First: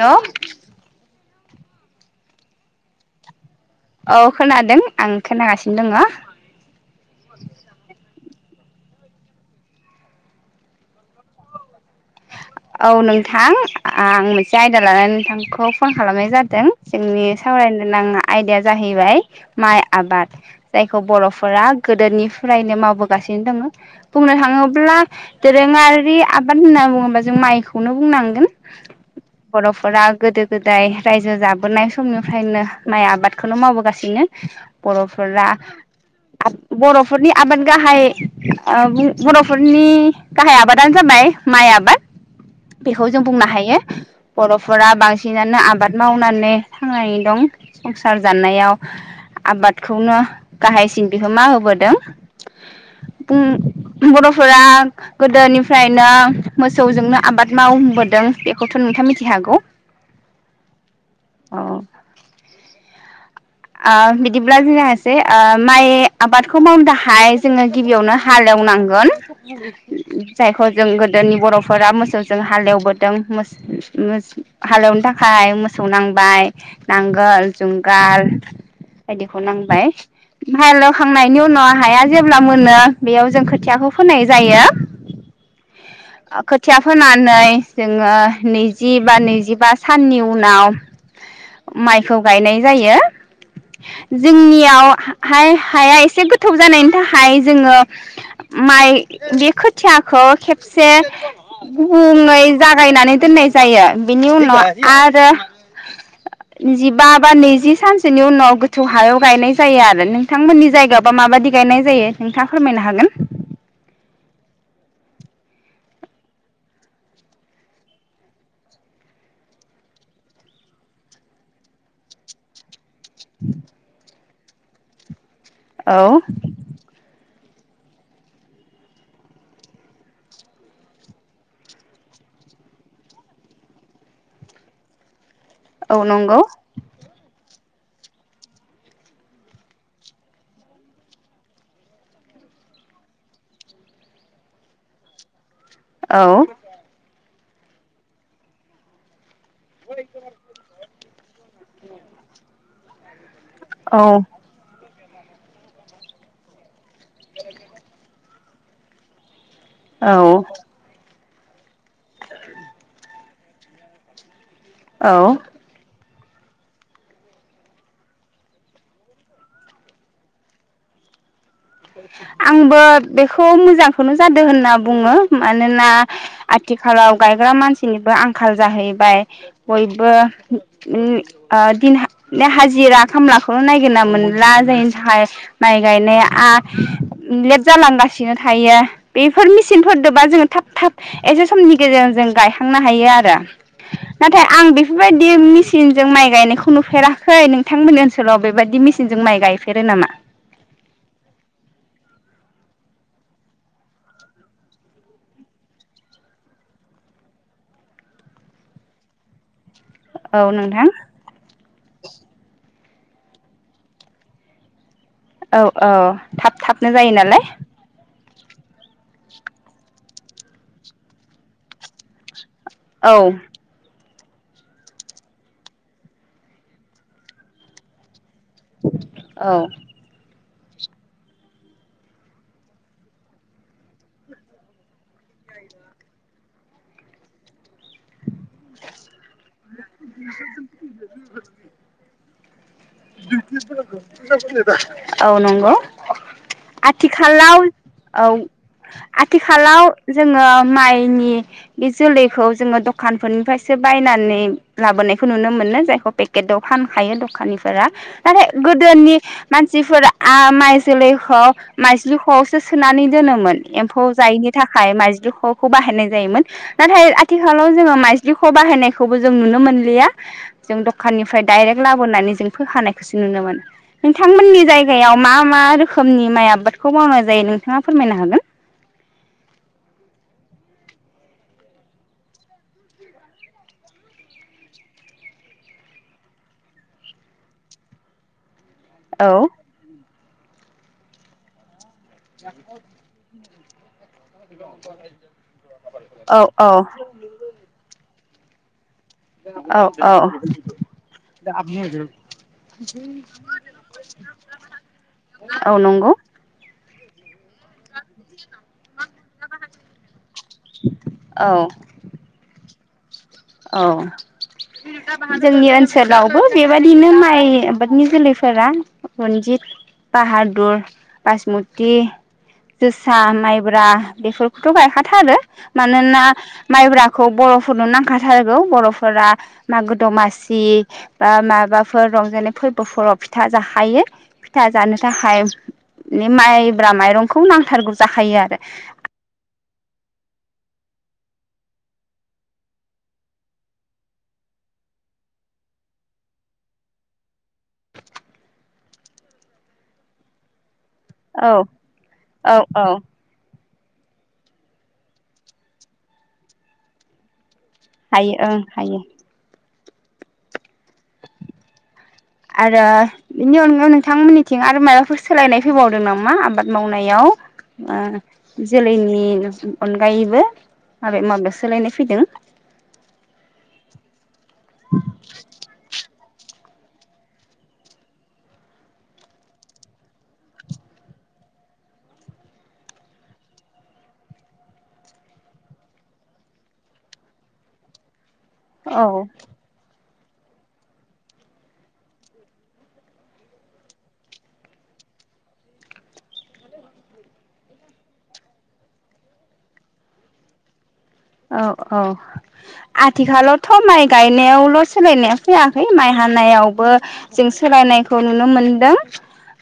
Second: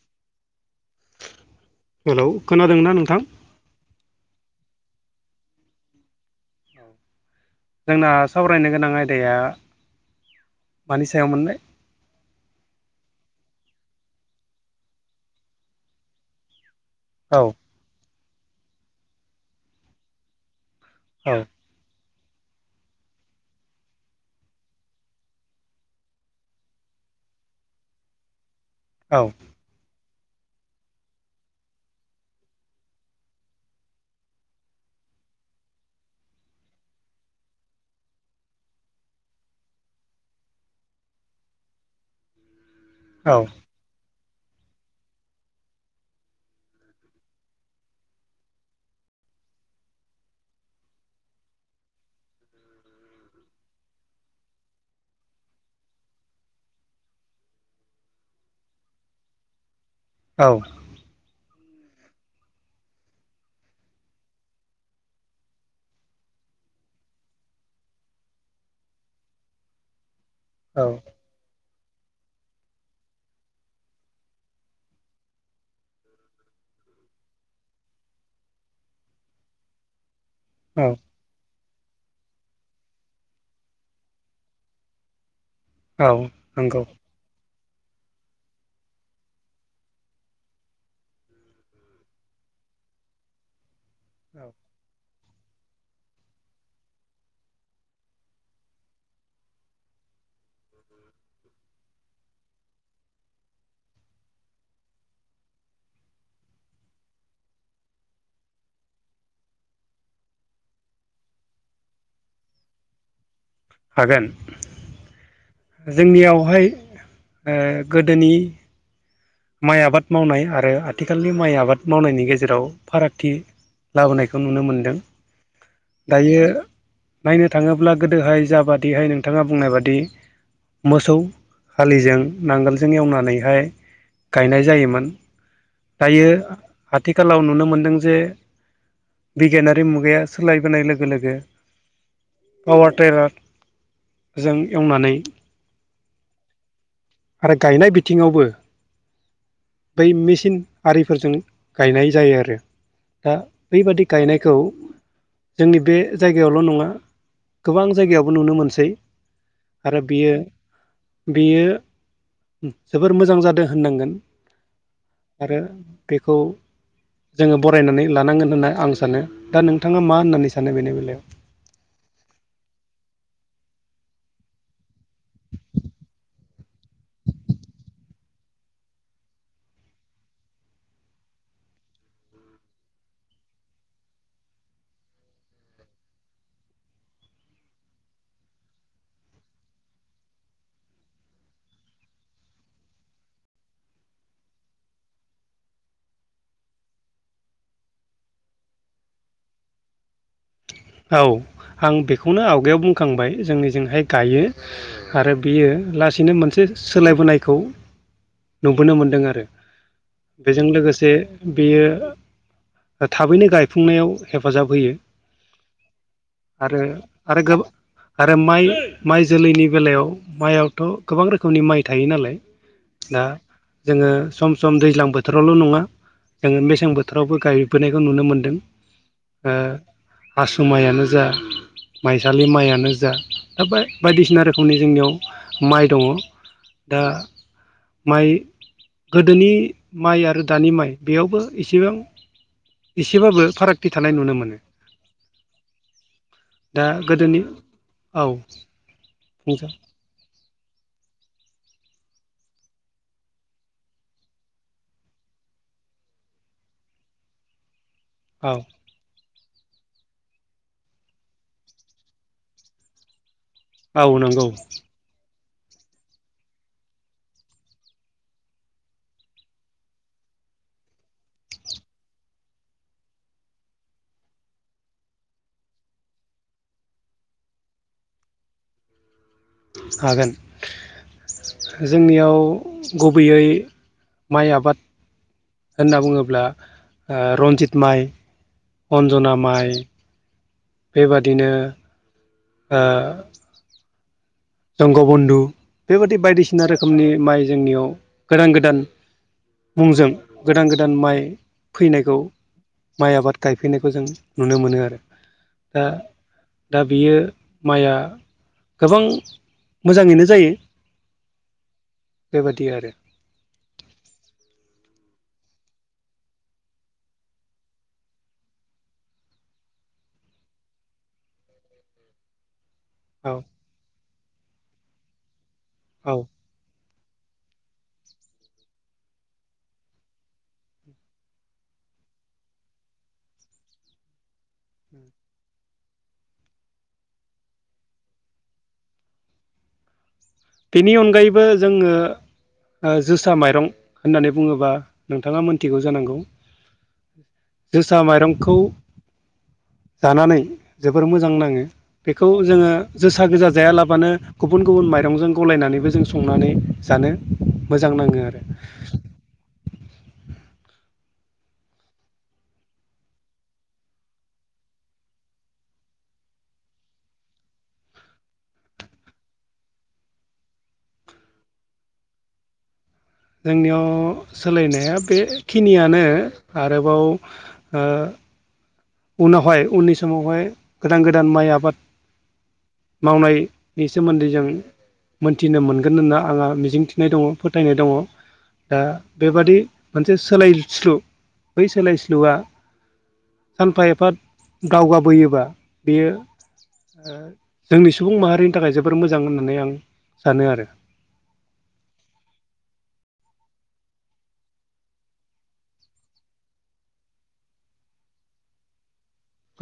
हेल hello खोनादोंना नोंथां? औ खोनादों आं खोनागासिनो दङ। जोंना सावरायनो गोनां आयदाया मानि सायाव मोनलाय? औ नोंथां आं मोनसे आयदा लानानै नोंथांखौ फन खालामनाय जादों। जोंनि औ सावरायनो नाङा आयदाया जाहैबाय माइ आबाद। जायखौ औ बर'फोरा गोदोनि फुरायनो मावबोगासिनो दङ बुंनो थाङोब्ला दोरोङारि आबाद होनना बुङोबा जों माइखौनो बुंनांगोन। औ बर'फोरा गोदो गोदाय रायजो जाबोनाय समनिफ्रायनो माइ आबादखौनो मावबोगासिनो बर'फोरा बर'फोरनि आबाद गाहाय ओ बर'फोरनि गाहाय आबादानो जाबाय माइ आबाद। बेखौ जों औ बुंनो हायो। बर'फोरा बांसिनानो आबाद मावनानै थांनानै दं संसार जानायाव आबादखौनो गाहायसिन बिहोमा होबोदों बुं बर'फोरा गोदोनिफ्रायनो मो मोसौजोंनो आबाद मावबोदों बेखौथ' नोंथाङा मिथि हागौ। औ। अ। ओ बिदिब्ला जायासै ओ माइ आबादखौ मावनो थाखाहाय जोङो गिबियावनो हालेवनांगोन । जायखौ औ जों गोदोनि बर' फोरा मोसौजों हालेवबोदों मोस मोस हालेवनो थाखाय मोसौ नांबाय नांगोल जुंगाल बायदिखौ नांबाय । हाल औ हेवखांनायनायनि उना हाया जेब्ला मोनो बेयाव जों खोथियाखौ फोनाय जायो। औ खोथिया नंगौ फोनानै जोङो नैजि बा नैजिबा साननि उनाव माइखौ गायनाय जायो। जोंनियाव हाय हाया एसे गोथौ जानायनि थाखाय जोङो माइ बे खोथियाखौ खेबसे गुबुङै जागायनानै दोननाय जायो बेनि उनाव आरो जिबा बा नैजि सान सोनि उनाव गोथौ हायाव गायनाय जायो आरो नोंथांमोननि जायगायावबा माबायदि गायनाय जायो नोंथाङा फोरमायनो हागोन? हागोन। जोंनियावहाय ओ गोदोनि माइ आबाद मावनाय आरो आथिखालनि माइ आबाद मावनायनि गेजेराव फारागथि लाबोनायखौ खौ नुनो मोन्दों। औ। नायनो थाङोब्ला गोदोहाय जाबादिहाय नोंथाङा बुंनाय बादि मोसौ हालिजों नांगोलजों एवनानैहाय गायनाय जायोमोन। औ दायो नंगौ आथिखालाव नुनो मो मोनदों जे बिगियानारि मुगाया सोलायबोनाय लोगो लोगो पावार टेलार जों एवनानै औ। आरो गायनाय बिथिङावबो बै मेचिन आरिफोरजों गायनाय जायो आरो। दा औ बैबादि गायनायखौ जोंनि बे जायगायावल' नङा गोबां जायगायावबो नुनो मोनसै आरो औ बियो बेयो जोबोर मोजां जादो होननांगोन औ आरो बेखौ जोङो बरायनानै लानांगोन होनना आं सानो दा नोंथाङा मा होननानै सानो बेनि बेलायाव आंबो बेखौ मोजांखौनो जादों होनना बुङो मानोना आथिखालाव गायग्रा मानसिनिबो आंखाल जाहैबाय बयबो दिन हाजिरा खामलाखौनो नायगिरना मोनला जायनि थाखाय माइ गायनाया लेट जालांगासिनो थायो बेफोर मेचिनफोरदोबा जोङो थाब थाब एसे समनि गेजेरजों जों गायखांनो हायो आरो नाथाय आं बेफोरबायदि मेचिनजों माइ गायनायखौ नुफेराखै नोंथांमोननि ओनसोलाव बेबायदि मेसिनजों माइ गायफेरो नामा? औ आं बेखौनो आवगायाव बुंखांबाय जोंनिजोंहाय गायो आरो बियो लासैनो मोनसे सोलायबोनायखौ नुबोनो मोनदों आरो। औ बेजों नोंथां लोगोसे बेयो थाबैनो गायफुंनायाव हेफाजाब होयो। औ औ थाब आरो थाबनो जायो आरो नालाय गोबां आरो माइ माइ जोलैनि बेलायाव माइयावथ' गोबां रोखोमनि माइ थायो नालाय। औ दा जोङो सम सम दैज्लां बोथोरावल' नङा जोङो मेसें बोथोरावबो गायबोनायखौ नुनो मोनदों । औ दों ओ आसासु माइयानो जा माइसालि माइयानो जा दा--दा बायदिसिना रोखोमनि जोंनियाव माइ दङ दा। माइ---गोदोनि माइ आरो दानि माइ बेयावबो इसेबां एसेबाबो फारागथि थानाय नुनो मोनो। औ नंगौ दा गोदोनि आथिखालाव औ नोंथां आथिखालाव जों जोङो माइनि बे जोलैखौ जोङो दखानफोरनिफ्रायसो बायनानै लाबोनायखौ नुनो मोनो जायखौ पेकेटआव फानखायो दखाननिफ्राय। [inaudible] होआरे औ गोदोनि हो मानसिफोरा आ माइ जोलैखौ माइजलिखौसो सोनानै दोनोमोन। औ एम्फौ नंगौ जायिनि थाखाय माइजलिखौ खौ बाहायनाय जायोमोन हो नाथाय आथिखालाव जोङो माइजलिखौ बाहायनायखौबो जों नुनो मोनलिया जों दखाननिफ्राय डाइरेक्ट लाबोनानै जों फोखानायखौसो नुनो--मोन नोंथांमोननि जायगायाव मा मा रोखोमनि माइ आबादखौ मावनाय जायो नोंथाङा फोरमायनो हागोन। हागोन हो हो जोंनियाव गुबैयै माइ आबाद होनना बुङोब्ला रन्जित माइ। अ'न्जना औ माइ। बेबादिनो जाखद जंगबन्धु---बेबादि औ बायदिसिना औ रोखोमनि माइ जोंनियाव गोदान गोदान। औ मुंजों औ गोदान गोदान माइ फैनायखौ माइ आबाद गायफैनायखौ जों नुनो मोनो आरो औ दा नंगौ दा बियो माइया गोबां मोजाङैनो जायो औ बेबायदि। बि आरो औ जोंनि ओनसोलावबो बेबायाददिनो माइ आबादनि जोलैफोरा रनजित बाहादुर बाइसमुति। जोसा औ माइब्रा बेफोरखौथ' गायखाथारो । हो औ मानोना माइब्रा खौ बर'फोरनो नांखाथा थारगौ बर'फोरहा मागो दमासि ओम माबाफोर रंजानाय फोरबोफोराव फिथा जाखायो फिथा जानो थाखाय माइब्रा माइरंखौ नांथारगौ जाखायो आरो। बेनि अनगायैबो जोङो ओ जोसा माइरं होननानै बुङोबा नोंथाङा मोनथिगौ जानांगौ जोसा माइरंखौ जानानै जोबोर मोजां औ नाङो बेखौ औ जोङो औ जोसा गोजा जायाला मानो गुबुन गुबुन माइरंजों गलायनानैबो जों संनानै जानो मोजां नाङो हायो आरो ओं हायो आरो बिनि अनगायै नोंथांमोननिथिं आरो माबाफोर सोलायनाय फैबावदों नामा आबाद मावनायाव ओ जोलैनि अनगायैबो माबे माबायाव सोलायनाय फैदों? जोंनियाव सोलायनाया बेखिनियानो। आरोबाव ओ उनावहाय उननि समावहाय गोदान गोदान माइ आबाद मावनायनि सोमोन्दै जों मोनथिनो मोनगोन होनना आंहा मिजिंथिनाय दङ फोथायनाय दङ। दा औ बेबादि मोनसे सोलायस्लु बै सोलायस्लुआ सानफा एफा दावगाबोयोबा बेयो ओ जोंनि सुबुं माहारिनि थाखाय जोबोर मोजां होननानै आं सानो आरो। औ औ आथिखालावथ' माइ गायनायावल' सोलायनाया फैयाखै माइ हानायावबो जों सोलायनायखौ नुनो मोनदों।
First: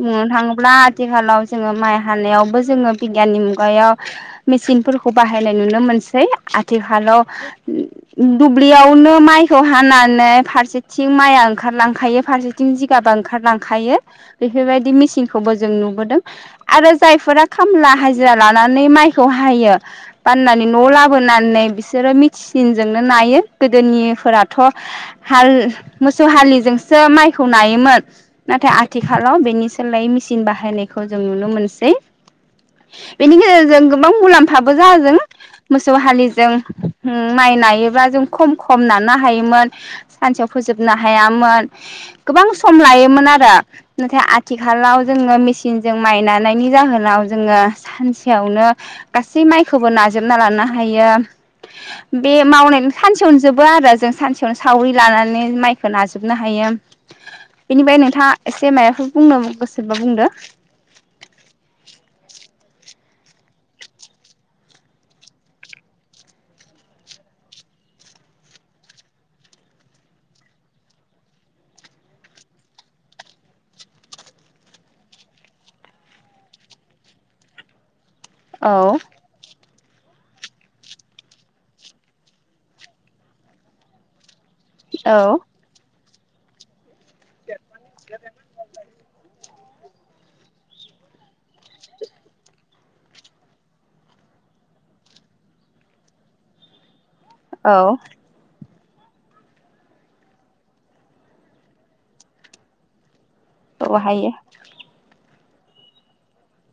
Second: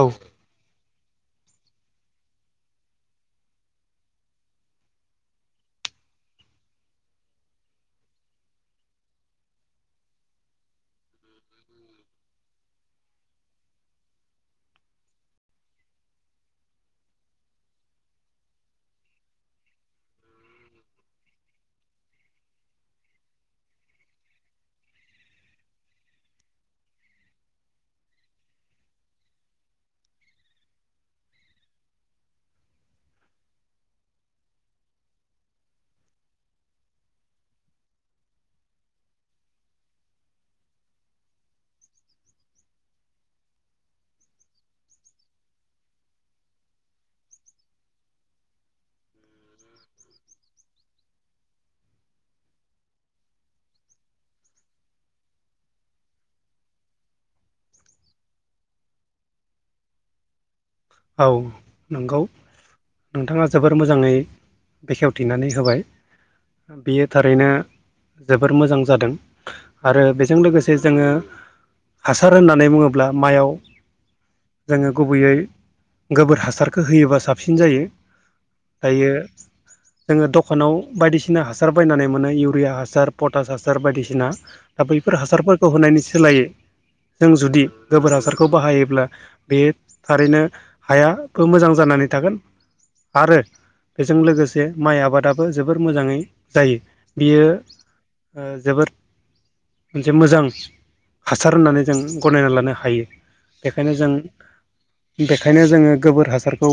बुनो थाङोब्ला आथिखालाव जोङो माइ हानायावबो जोङो बिगियाननि मुगायाव मेचिनफोरखौ बाहायनाय नुनो मोनसै। आथिखालाव दुब्लियावनो माइखौ हानानै फारसेथिं माइआ ओंखारलांखायो फारसेथिं जिगाबा ओंखारलांखायो बेफोरबायदि मेचिनखौबो जों नुबोदों आरो जायफोरा खामला हाजिरा लानानै माइखौ हायो फाननानै न' लाबो होनानै बिसोरो मिचनजोंनो नायो गोदोनिफोराथ' हाल मोसौ हलिजोंसो माइखौ नायोमोन नाथाय आथिखालाव बेनि सोलायै मेचन बाहायनायखौ जों नुनो मोनसै बेनि गेजेरजों गोबां मुलाम्फाबो जादों। मोसौ हालिजों माइ नायोब्ला जों खम खम नानो हायोमोन सानसेयाव फोजोबनो हायामोन गोबां सम लायोमोन आरो नाथाय आथिखालाव जोङो मेचिनजों माइ नानायनि जाहोनाव जोङो सानसेयावनो गासै माइखौबो नाजोब जोबना लानो हायो बे मावनाय सानसेयावनो जोबो आरो जों सानसेयावनो सावरि लानानै माइखौ नाजोबनो हायो बेनिफ्राय नोंथाङा एसे माबाफोर बुंनो गोसोबा बुंदो। औ नंगौ नोंथाङा जोबोर मोजाङै बेखेवथिनानै होबाय बियो थारैनो जोबोर मोजां जादों आरो बेजों लोगोसे जोङो हासार होननानै बुङोब्ला माइयाव जोङो गुबैयै गोबोर हासारखौ होयोबा साबसिन जायो। औ दायो जोङो दखानाव बायदिसिना हासार बायनानै मोनो इउरिया हासार पटास हासार बायदिसिना। दा बैफोर औ हासारफोरखौ होनायनि सि सोलायो। जों जुदि गोबोर हासारखौ बाहायोब्ला बे थारैनो हायाबो मोजां जानानै थागोन आरो बेजों लोगोसे माइ आबादाबो जोबोर मोजाङै जायो। बियो औ जोबोद मोनसे मोजां हासार होननानै जों गनायना लानो हायो बेखायनो जों बाहायो ओंखायनो जोङो गोबोर हासारखौ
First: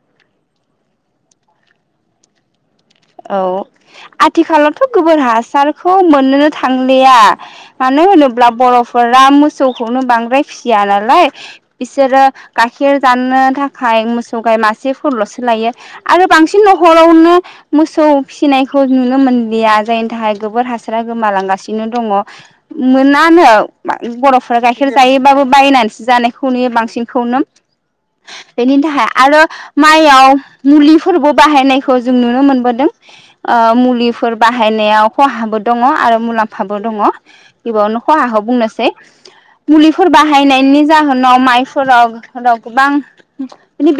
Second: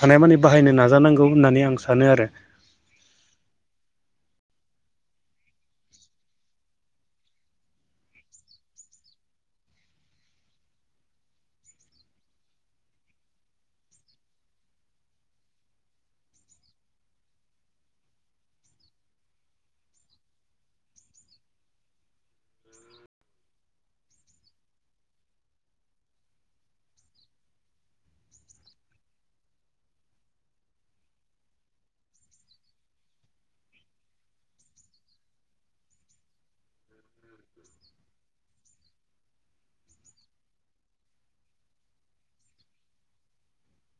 हानायमानि बाहायनो नाजानांगौ होननानै आं सानो आरो। औ आथिखालावथ' गोबोर हासारखौ मोननोनो थांलिया मानो होनोब्ला बर'फोरा मोसौखौनो बांद्राय फिसिया नालाय बिसोरो गाइखेर जानो थाखाय मोसौ गाय मासेफोरल'सो लायो आरो बांसिन न'खरावनो मोसौ फिसिनायखौ नुनो मोनलिया जायनि थाखाय गोबोर हासारा गोमालांगासिनो दङ मोनानो बर'फोरा गाइखेर जायोबाबो बायनानैसो जानायखौ नुयो बांसिनखौनो बेनि थाखाय आरो माइयाव मुलिफोरबो बाहायनायखौ जों नुनो मोनो दों मुलिफोर बाहायनायाव खहाबो दं आरो मुलाम्फाबो दं बेयावनो खहाखौ बुंनोसै मुलिफोर बाहायनायनि जाहोनाव माइफोराव गोबां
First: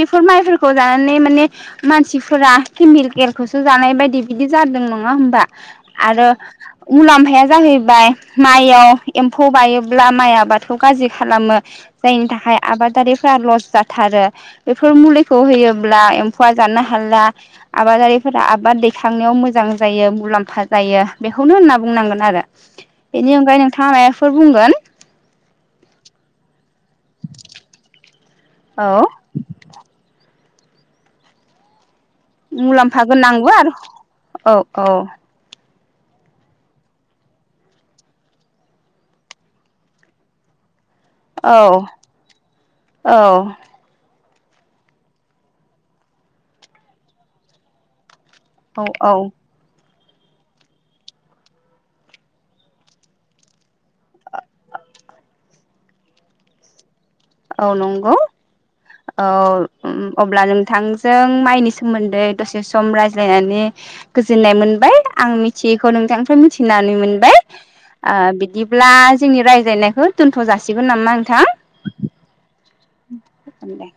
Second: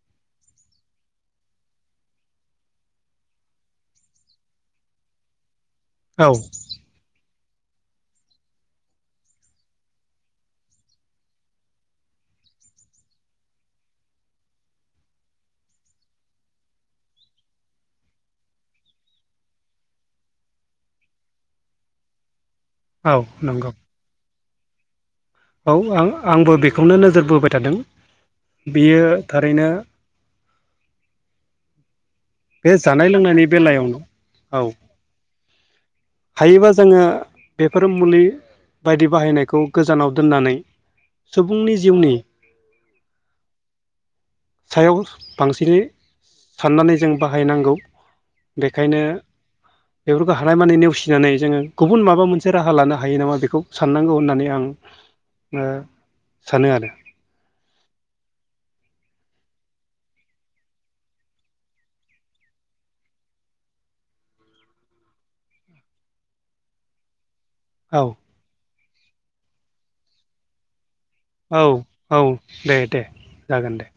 बेफोर माइफोरखौ जानानै माने मानसिफोरा केन्द खौसो जानाय बायदि बिदि जादों नङा होमबा आरो औ मुलाम्फाया जाहैबाय माइयाव एम्फौ बायोब्ला माइ आबादखौ गाज्रि खालामो जायनि थाखाय आबादारिफा लस जाथारो बेफोर मुलिखौ होयोब्ला एम्फौआ जानो हाला आबादारि फोरा आबाद दैखांनायाव मोजां जायो मुलाम्फा जायो बेखौनो होनना बुंनांगोन आरो औ बेनि अनगायै नंगौ नोंथाङा माबाफोर बुंगोन? [inaudible] औ आं आंबो बेखौनो नोजोर बोबाय थादों औ बेयो थारैनो बे मुलाम्फा जानाय लोंनायनि गोननांबो आरो बेलायावनो औ औ हायोबा जोङो बेफोर मुलि बायदि बाहायनायखौ गोजानाव दोननानै सुबुंनि जिउनि औ औ सायाव बांसिनै साननानै जों बाहायनांगौ औ बेखायनो औ बेफोरखौ हानाय मानि नेवसि नानै जोङो गुबुन माबा मोनसे राहा लानो हायो नामा बेखौ साननांगौ होननानै आं सानो आरो। औ नंगौ औ अब्ला नोंथांजों माइनि सोमोन्दै दसे सम रायज्लायनानै गोजोननाय मोनबाय आं मिथियैखौ नोंथांनिफ्राय मिथिनानै मोनबाय औ आ बिदि ब्ला जोंनि रायज्लायनायखौ दोनथ जासिग नामा नोंथां? औ औ दे दे जागोन दे।